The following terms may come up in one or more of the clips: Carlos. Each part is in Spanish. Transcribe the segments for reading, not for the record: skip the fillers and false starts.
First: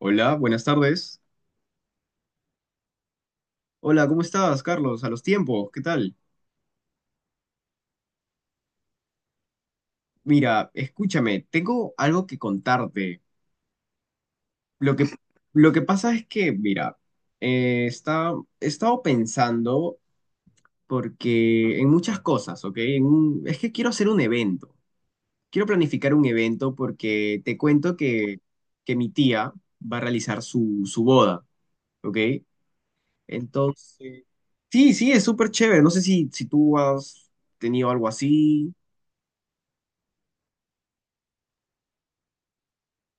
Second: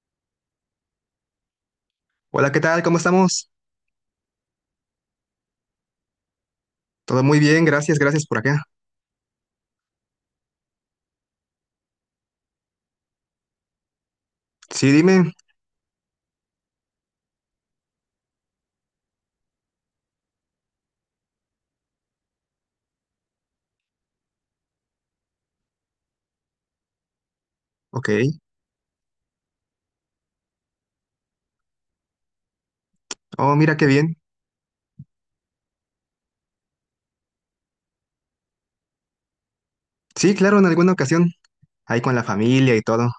Hola, buenas tardes. Hola, ¿qué tal? ¿Cómo estamos? Hola, ¿cómo estás, Carlos? A los tiempos, ¿qué tal? Todo muy bien, gracias, gracias por acá. Mira, escúchame, tengo algo que contarte. Sí, Lo que, dime. lo que pasa es que, mira, eh, está, he estado pensando porque en muchas cosas, ¿ok? En un- es que quiero hacer un evento. Quiero planificar un evento porque te cuento Ok. que mi tía va a realizar su boda, ¿ok? Oh, mira qué bien. Entonces, sí, sí, es súper chévere. No sé si tú has tenido algo así. Sí, claro, en alguna ocasión. Ahí con la familia y todo.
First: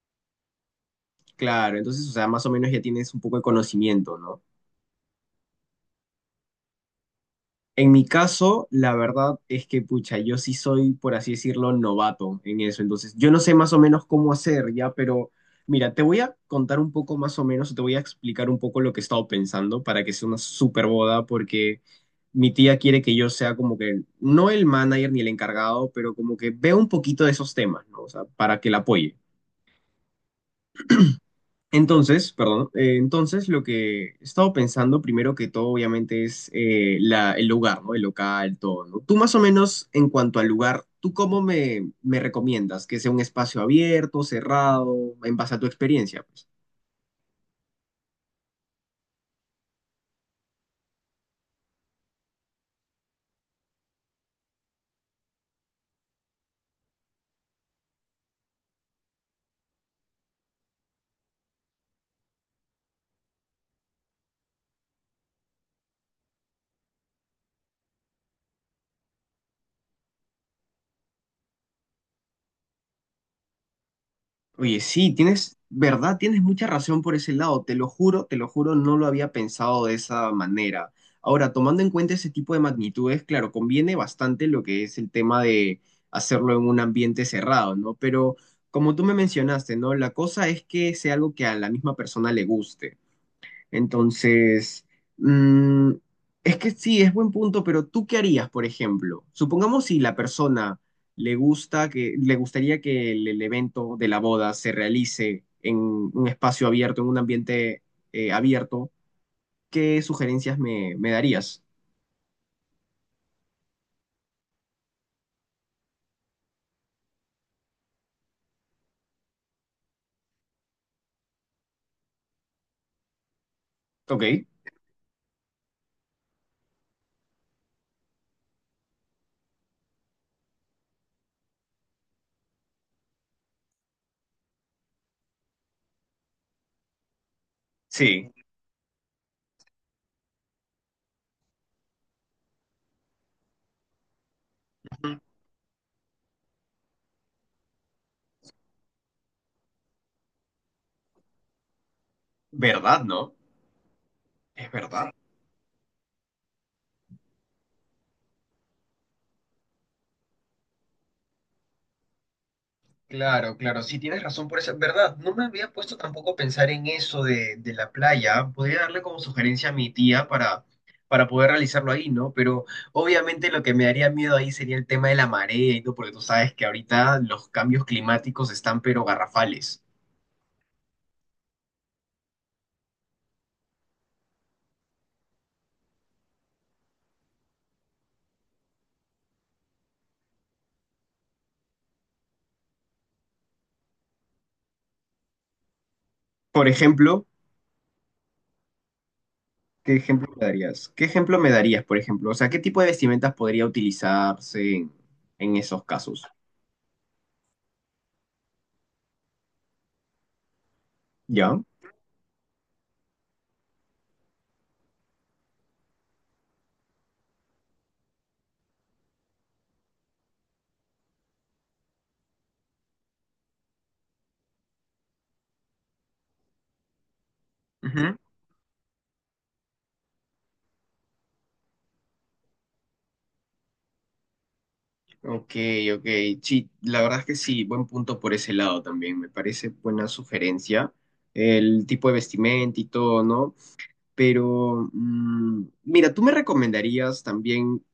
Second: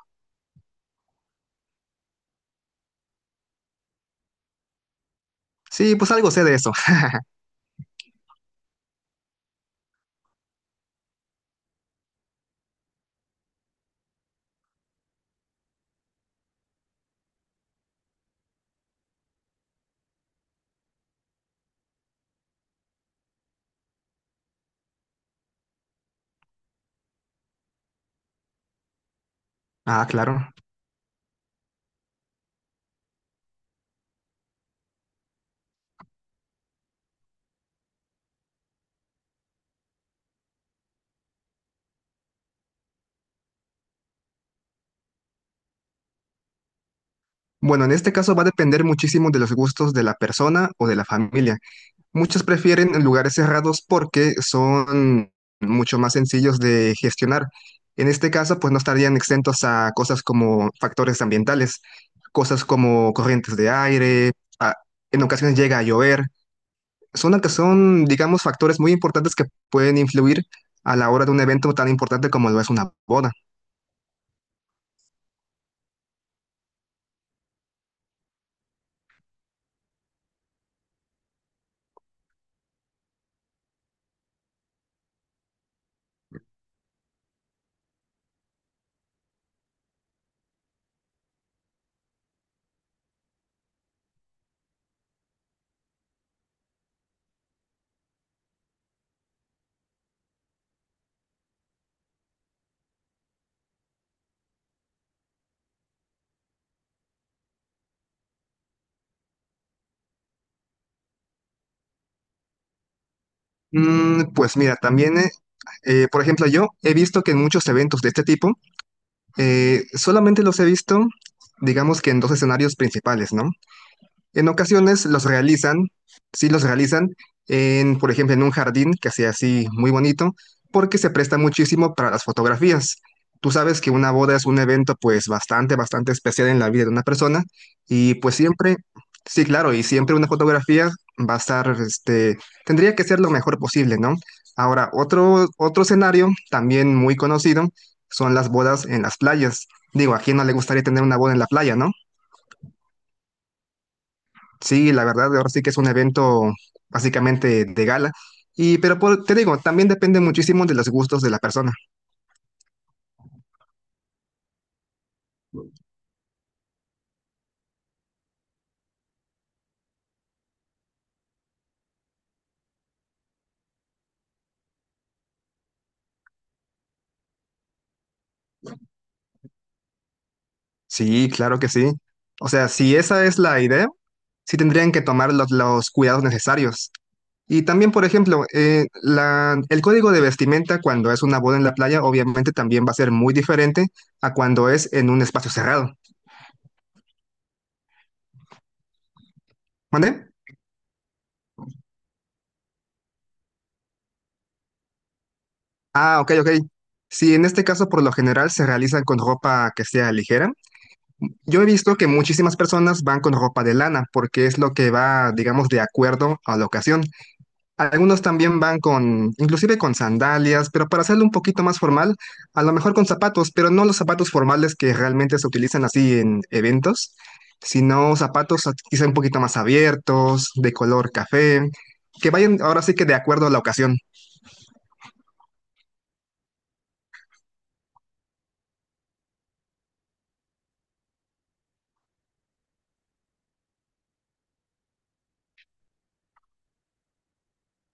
Claro, entonces, o sea, más o menos ya tienes un poco de conocimiento, ¿no? Sí, pues algo sé de eso. En mi caso, la verdad es que, pucha, yo sí soy, por así decirlo, novato en eso. Entonces, yo no sé más o menos cómo hacer ya, pero mira, te voy a contar un poco más o menos, te voy a explicar un poco lo que he estado pensando para que sea una super boda, porque mi tía quiere que yo sea como que, no el manager ni el encargado, pero como que vea un poquito de esos temas, ¿no? O sea, para que la apoye. Ah, claro. Entonces, perdón, entonces lo que he estado pensando primero que todo obviamente es la- el lugar, ¿no? El local, todo, ¿no? Tú más o menos en cuanto al lugar, ¿tú cómo me recomiendas? ¿Que sea un espacio abierto, cerrado, en base a tu experiencia, pues? Bueno, en este caso va a depender muchísimo de los gustos de la persona o de la familia. Muchos prefieren lugares cerrados porque son mucho más sencillos de gestionar. En este caso, pues no estarían exentos a cosas como factores ambientales, cosas como corrientes de aire, a- en ocasiones llega a llover. Que son, digamos, factores muy importantes que pueden influir a la hora de un evento tan importante como lo es una boda. Oye, sí, tienes, verdad, tienes mucha razón por ese lado, te lo juro, no lo había pensado de esa manera. Ahora, tomando en cuenta ese tipo de magnitudes, claro, conviene bastante lo que es el tema de hacerlo en un ambiente cerrado, ¿no? Pero como tú me mencionaste, ¿no? La cosa es que sea algo que a la misma persona le guste. Entonces, mm, es que sí, es buen punto, pero ¿tú qué harías, por ejemplo? Supongamos si la persona le gusta que, le gustaría que el evento de la boda se realice en un espacio abierto, en un ambiente abierto, ¿qué sugerencias me darías? Mm, pues mira, también, por ejemplo, yo he visto que en muchos eventos de este tipo, solamente los he visto, digamos que en dos escenarios principales, ¿no? Ok, En ocasiones los realizan, sí los realizan, en, por ejemplo, en un jardín que sea así muy bonito, porque se presta muchísimo para las fotografías. Tú sabes que una boda es un evento pues bastante, bastante especial en la vida de una persona y sí, pues siempre, sí, claro, y siempre una fotografía va a estar, este, tendría que ser lo mejor posible, ¿no? Ahora, ujú. otro escenario también muy conocido son las bodas en las playas. Digo, ¿a quién no le gustaría tener una boda en la playa, no? ¿Verdad, no? Es Sí, la verdad. verdad, ahora sí que es un evento básicamente de gala. Y, pero te digo, también depende muchísimo de los gustos de la persona. Claro, claro, sí tienes razón por eso, verdad, no me había puesto tampoco a pensar en eso de la playa, podría darle como sugerencia a mi tía para poder realizarlo ahí, ¿no? Pero obviamente lo que me daría miedo ahí sería el tema de la marea y todo, porque tú sabes que ahorita los cambios climáticos están pero garrafales. Sí, claro que sí. O sea, si esa es la idea, sí tendrían que tomar los cuidados necesarios. Y también, por ejemplo, el código de vestimenta cuando es una boda en la playa, obviamente también va a ser muy diferente a cuando es en un espacio cerrado. Por ejemplo, ¿qué ejemplo ¿Vale? me darías? ¿Qué ejemplo me darías, por ejemplo? O sea, ¿qué tipo de vestimentas podría utilizarse en esos Ah, casos? ok, ok. Sí, en este caso, por lo general se realizan con ropa que sea ligera. ¿Ya? Yo he visto que muchísimas personas van con ropa de lana porque es lo que va, digamos, de acuerdo a la ocasión. Algunos también van con, inclusive con sandalias, pero para hacerlo un poquito más formal, a lo mejor con zapatos, pero no los zapatos formales que realmente se utilizan así en eventos, Ujú. sino zapatos quizá un poquito más abiertos, de color café, que vayan ahora sí que de acuerdo a la ocasión. Ok, ok. Sí, la verdad es que sí, buen punto por ese lado también. Me parece buena sugerencia. El tipo de vestimenta y todo, ¿no? Pero, mira, ¿tú me recomendarías también,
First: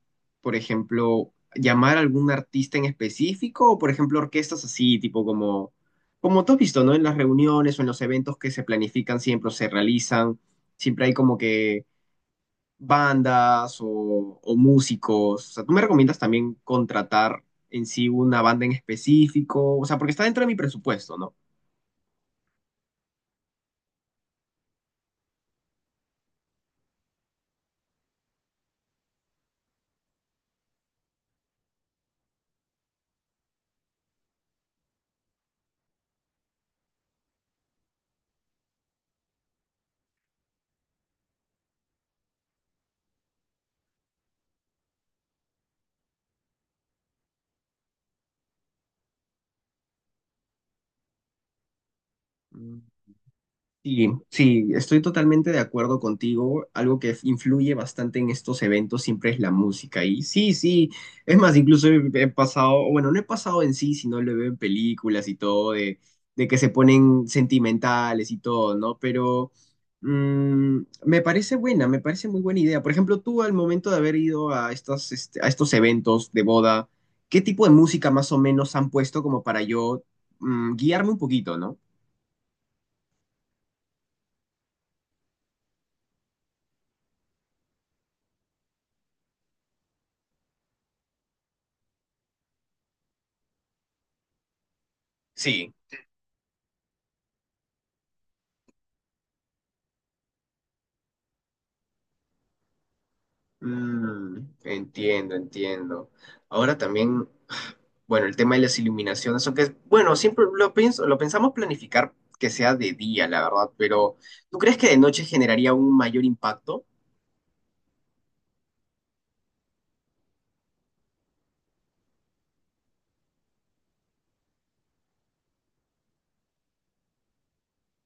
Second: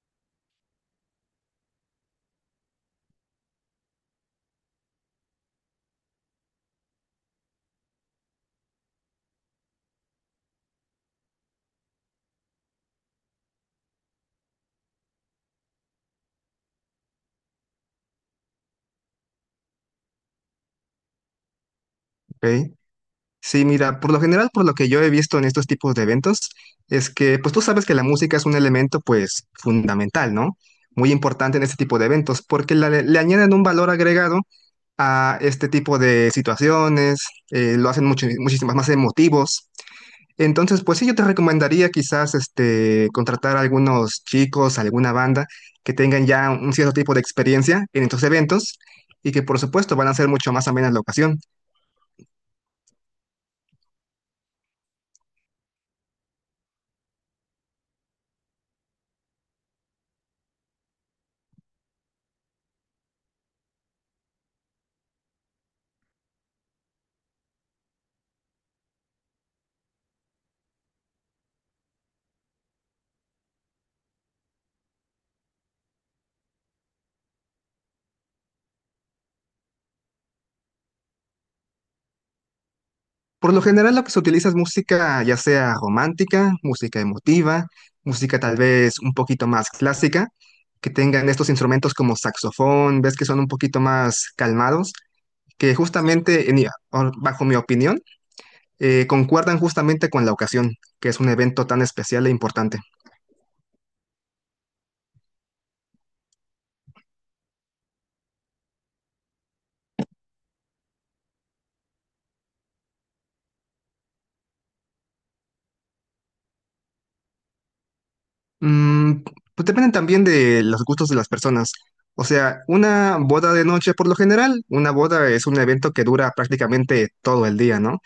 por ejemplo, llamar a algún artista en específico o, por ejemplo, orquestas así, tipo como, como tú has visto, ¿no? En las reuniones o en los eventos que se planifican siempre o se realizan, siempre hay como que bandas o músicos? O sea, ¿tú me recomiendas también contratar en sí una banda en específico? O sea, porque está dentro de mi presupuesto, ¿no? ¿Ok? Sí, mira, por lo general, por lo que yo he visto en estos tipos de eventos, es que, pues tú sabes que la música es un elemento, pues, fundamental, ¿no? Muy importante en este tipo de eventos, porque le añaden un valor agregado a este tipo de situaciones, lo hacen mucho, muchísimas más emotivos. Entonces, pues sí, yo te recomendaría quizás, este, contratar a algunos chicos, alguna banda que tengan ya un cierto tipo de experiencia en estos eventos y que, por supuesto, van a ser mucho más amenas la ocasión. Mm. Sí, sí, estoy totalmente de acuerdo contigo. Algo que influye bastante en estos eventos siempre es la música. Y sí, sí, es más, incluso he pasado, bueno, no he pasado en sí, sino lo veo en películas y todo, de que se ponen sentimentales y todo, ¿no? Pero me parece buena, me parece muy buena idea. Por ejemplo, tú al momento de haber ido a estas, este, a estos eventos de boda, ¿qué tipo de música más o menos han puesto como para yo guiarme un poquito, ¿no? Por lo general lo que se utiliza es música ya sea romántica, música emotiva, música tal vez un poquito más clásica, que tengan estos instrumentos como saxofón, ves que son un poquito más calmados, Sí. que justamente, bajo mi opinión, concuerdan justamente con la ocasión, que es un evento tan especial e importante. Mm, entiendo, entiendo. Ahora también, bueno, el tema de las iluminaciones, aunque, es- bueno, siempre lo pienso, lo pensamos planificar que sea de día, la verdad, pero ¿tú crees que de noche generaría un mayor impacto? Mm, pues dependen también de los gustos de las personas. O sea, una boda de noche por lo general, una boda es un evento que dura prácticamente todo el día, ¿no?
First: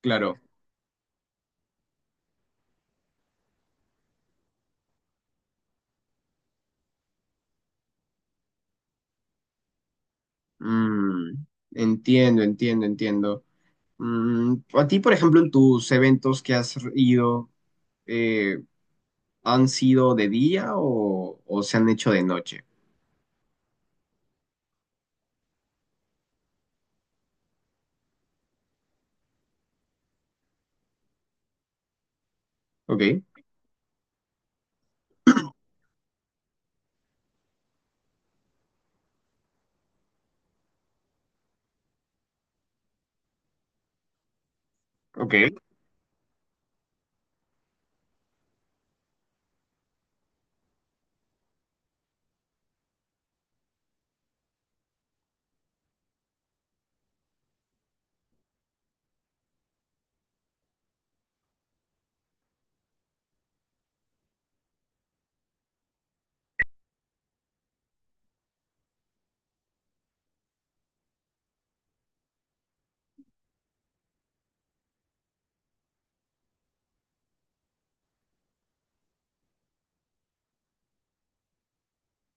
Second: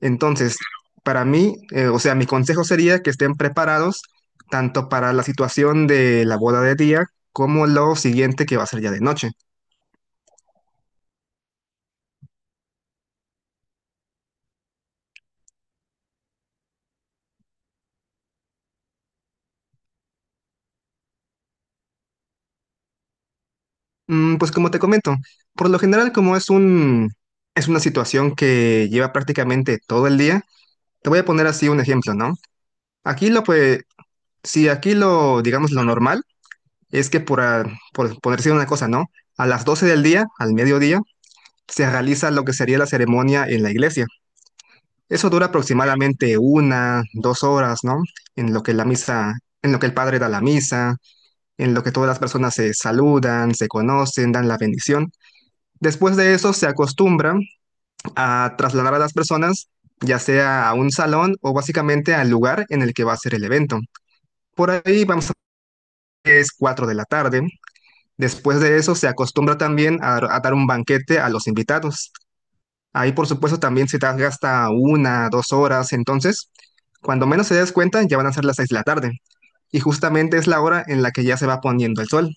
Claro. Entonces, para mí, o sea, mi consejo sería que estén preparados tanto para la situación de la boda de día como lo siguiente que va a ser ya de noche. Mm, entiendo, entiendo, entiendo. Mm, a ti, por ejemplo, en tus eventos que has ido, eh, ¿han sido de día o se han hecho de noche? Mm, pues como te comento, por lo general como es una situación que lleva prácticamente todo el día, te voy a poner así un ejemplo, ¿no? Ok, Aquí lo pues, si aquí lo, digamos, lo normal es que por decir una cosa, ¿no? A las 12 del día, al mediodía, se realiza lo que sería la ceremonia en la iglesia. Eso ok. dura aproximadamente 1, 2 horas, ¿no? En lo que la misa, en lo que el padre da la misa, en lo que todas las personas se saludan, se conocen, dan la bendición. Después de eso se acostumbra a trasladar a las personas ya sea a un salón o básicamente al lugar en el que va a ser el evento. Por ahí vamos a que es 4 de la tarde. Después de eso se acostumbra también a dar un banquete a los invitados. Ahí, por supuesto, también se te gasta 1, 2 horas. Entonces, cuando menos se des cuenta, ya van a ser las 6 de la tarde. Y justamente es la hora en la que ya se va poniendo el sol.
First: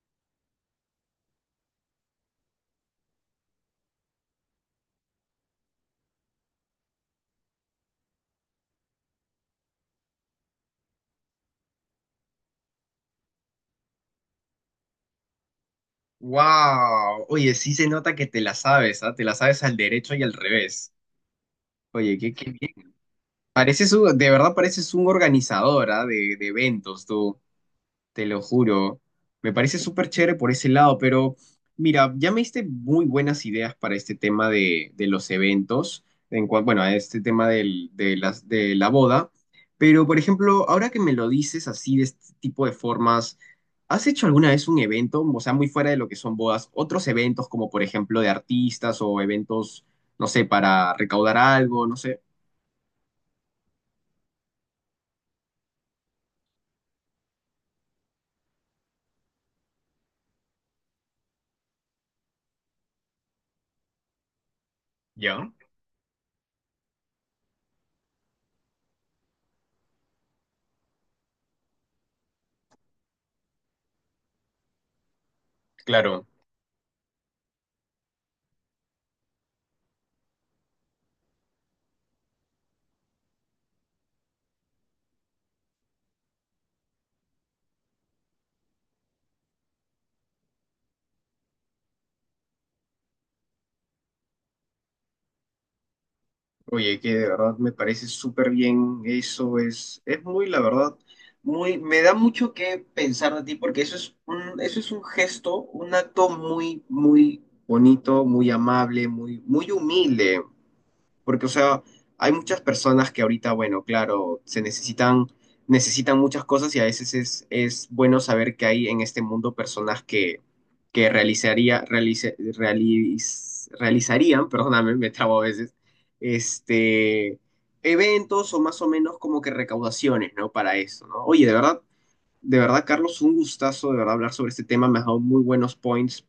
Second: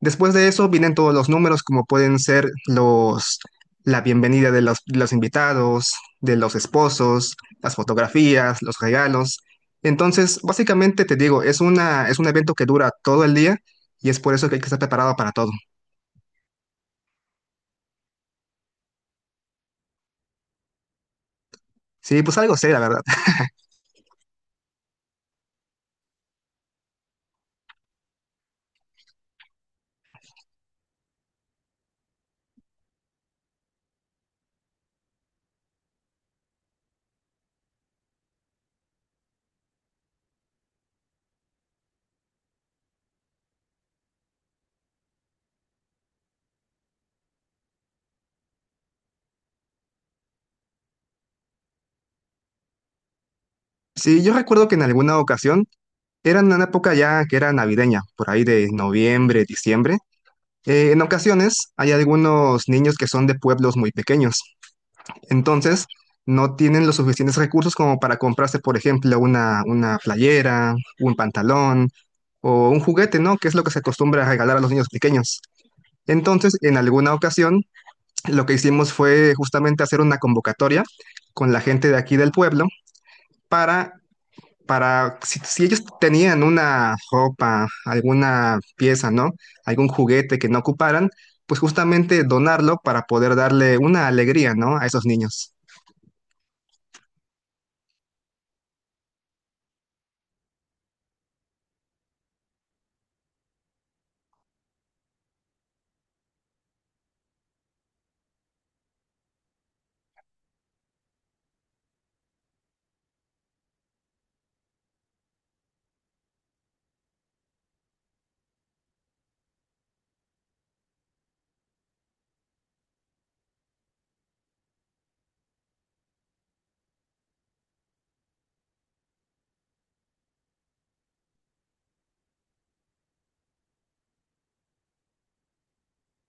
Después de eso vienen todos los números, como pueden ser los, la bienvenida de los invitados, de los esposos, las fotografías, los regalos. Entonces, básicamente te digo, es una, es un evento que dura todo el día y es por eso que hay que estar preparado para todo. Wow, oye, sí se nota que te la sabes, ¿ah? Te la sabes al derecho y al revés. Oye, Sí, qué, pues qué algo sé, la bien. verdad. Pareces un- de verdad pareces un organizador, ¿ah? De eventos, tú. Te lo juro. Me parece súper chévere por ese lado, pero mira, ya me diste muy buenas ideas para este tema de los eventos, en cua- bueno, a este tema del- de, las, de la boda, pero por ejemplo, ahora que me lo dices así de este tipo de formas, ¿has hecho alguna vez un evento, o sea, muy fuera de lo que son bodas, otros eventos como por ejemplo de artistas o eventos, no sé, para recaudar algo, no sé? Sí, yo recuerdo que en alguna ocasión. Era en una época ya que era navideña, por ahí de noviembre, diciembre. En ocasiones hay algunos niños que son de pueblos muy pequeños, Ya, entonces no tienen los suficientes recursos como para comprarse, por ejemplo, una playera, un pantalón o un juguete, ¿no? Que es lo que se acostumbra a regalar a los niños pequeños. claro. Entonces, en alguna ocasión, lo que hicimos fue justamente hacer una convocatoria con la gente de aquí del pueblo para para, si ellos tenían una ropa, alguna pieza, ¿no? Algún juguete que no ocuparan, pues justamente donarlo para poder darle una alegría, ¿no? A esos niños. Oye, que de verdad me parece súper bien. Eso es muy, la verdad, muy, me da mucho que pensar de ti porque eso es un gesto, un acto muy, muy bonito, muy amable, muy, muy humilde. Porque, o sea, hay muchas personas que ahorita, bueno, claro, se necesitan, necesitan muchas cosas y a veces es bueno saber que hay en este mundo personas que realizaría, realice- realiz- realizarían, perdóname, me trabo a veces, este, eventos o más o menos como que recaudaciones, ¿no? Para eso, ¿no? Oye, de verdad, Carlos, un gustazo, de verdad, hablar sobre este tema, me ha dado muy buenos points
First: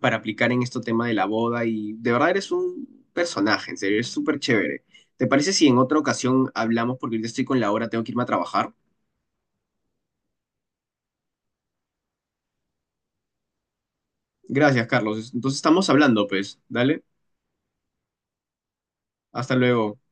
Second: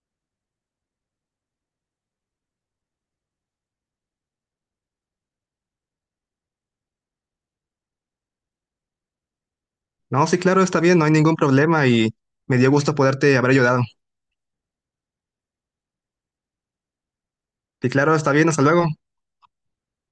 para aplicar en este tema de la boda y de verdad eres un personaje, en serio, eres súper chévere. ¿Te parece si en otra ocasión hablamos? Porque ahorita estoy con la hora, tengo que irme a trabajar. No, sí, claro, está bien, no hay ningún problema y me dio gusto poderte haber ayudado. Gracias, Carlos. Entonces estamos hablando, pues. Dale, Sí, claro, está bien, hasta luego. hasta luego.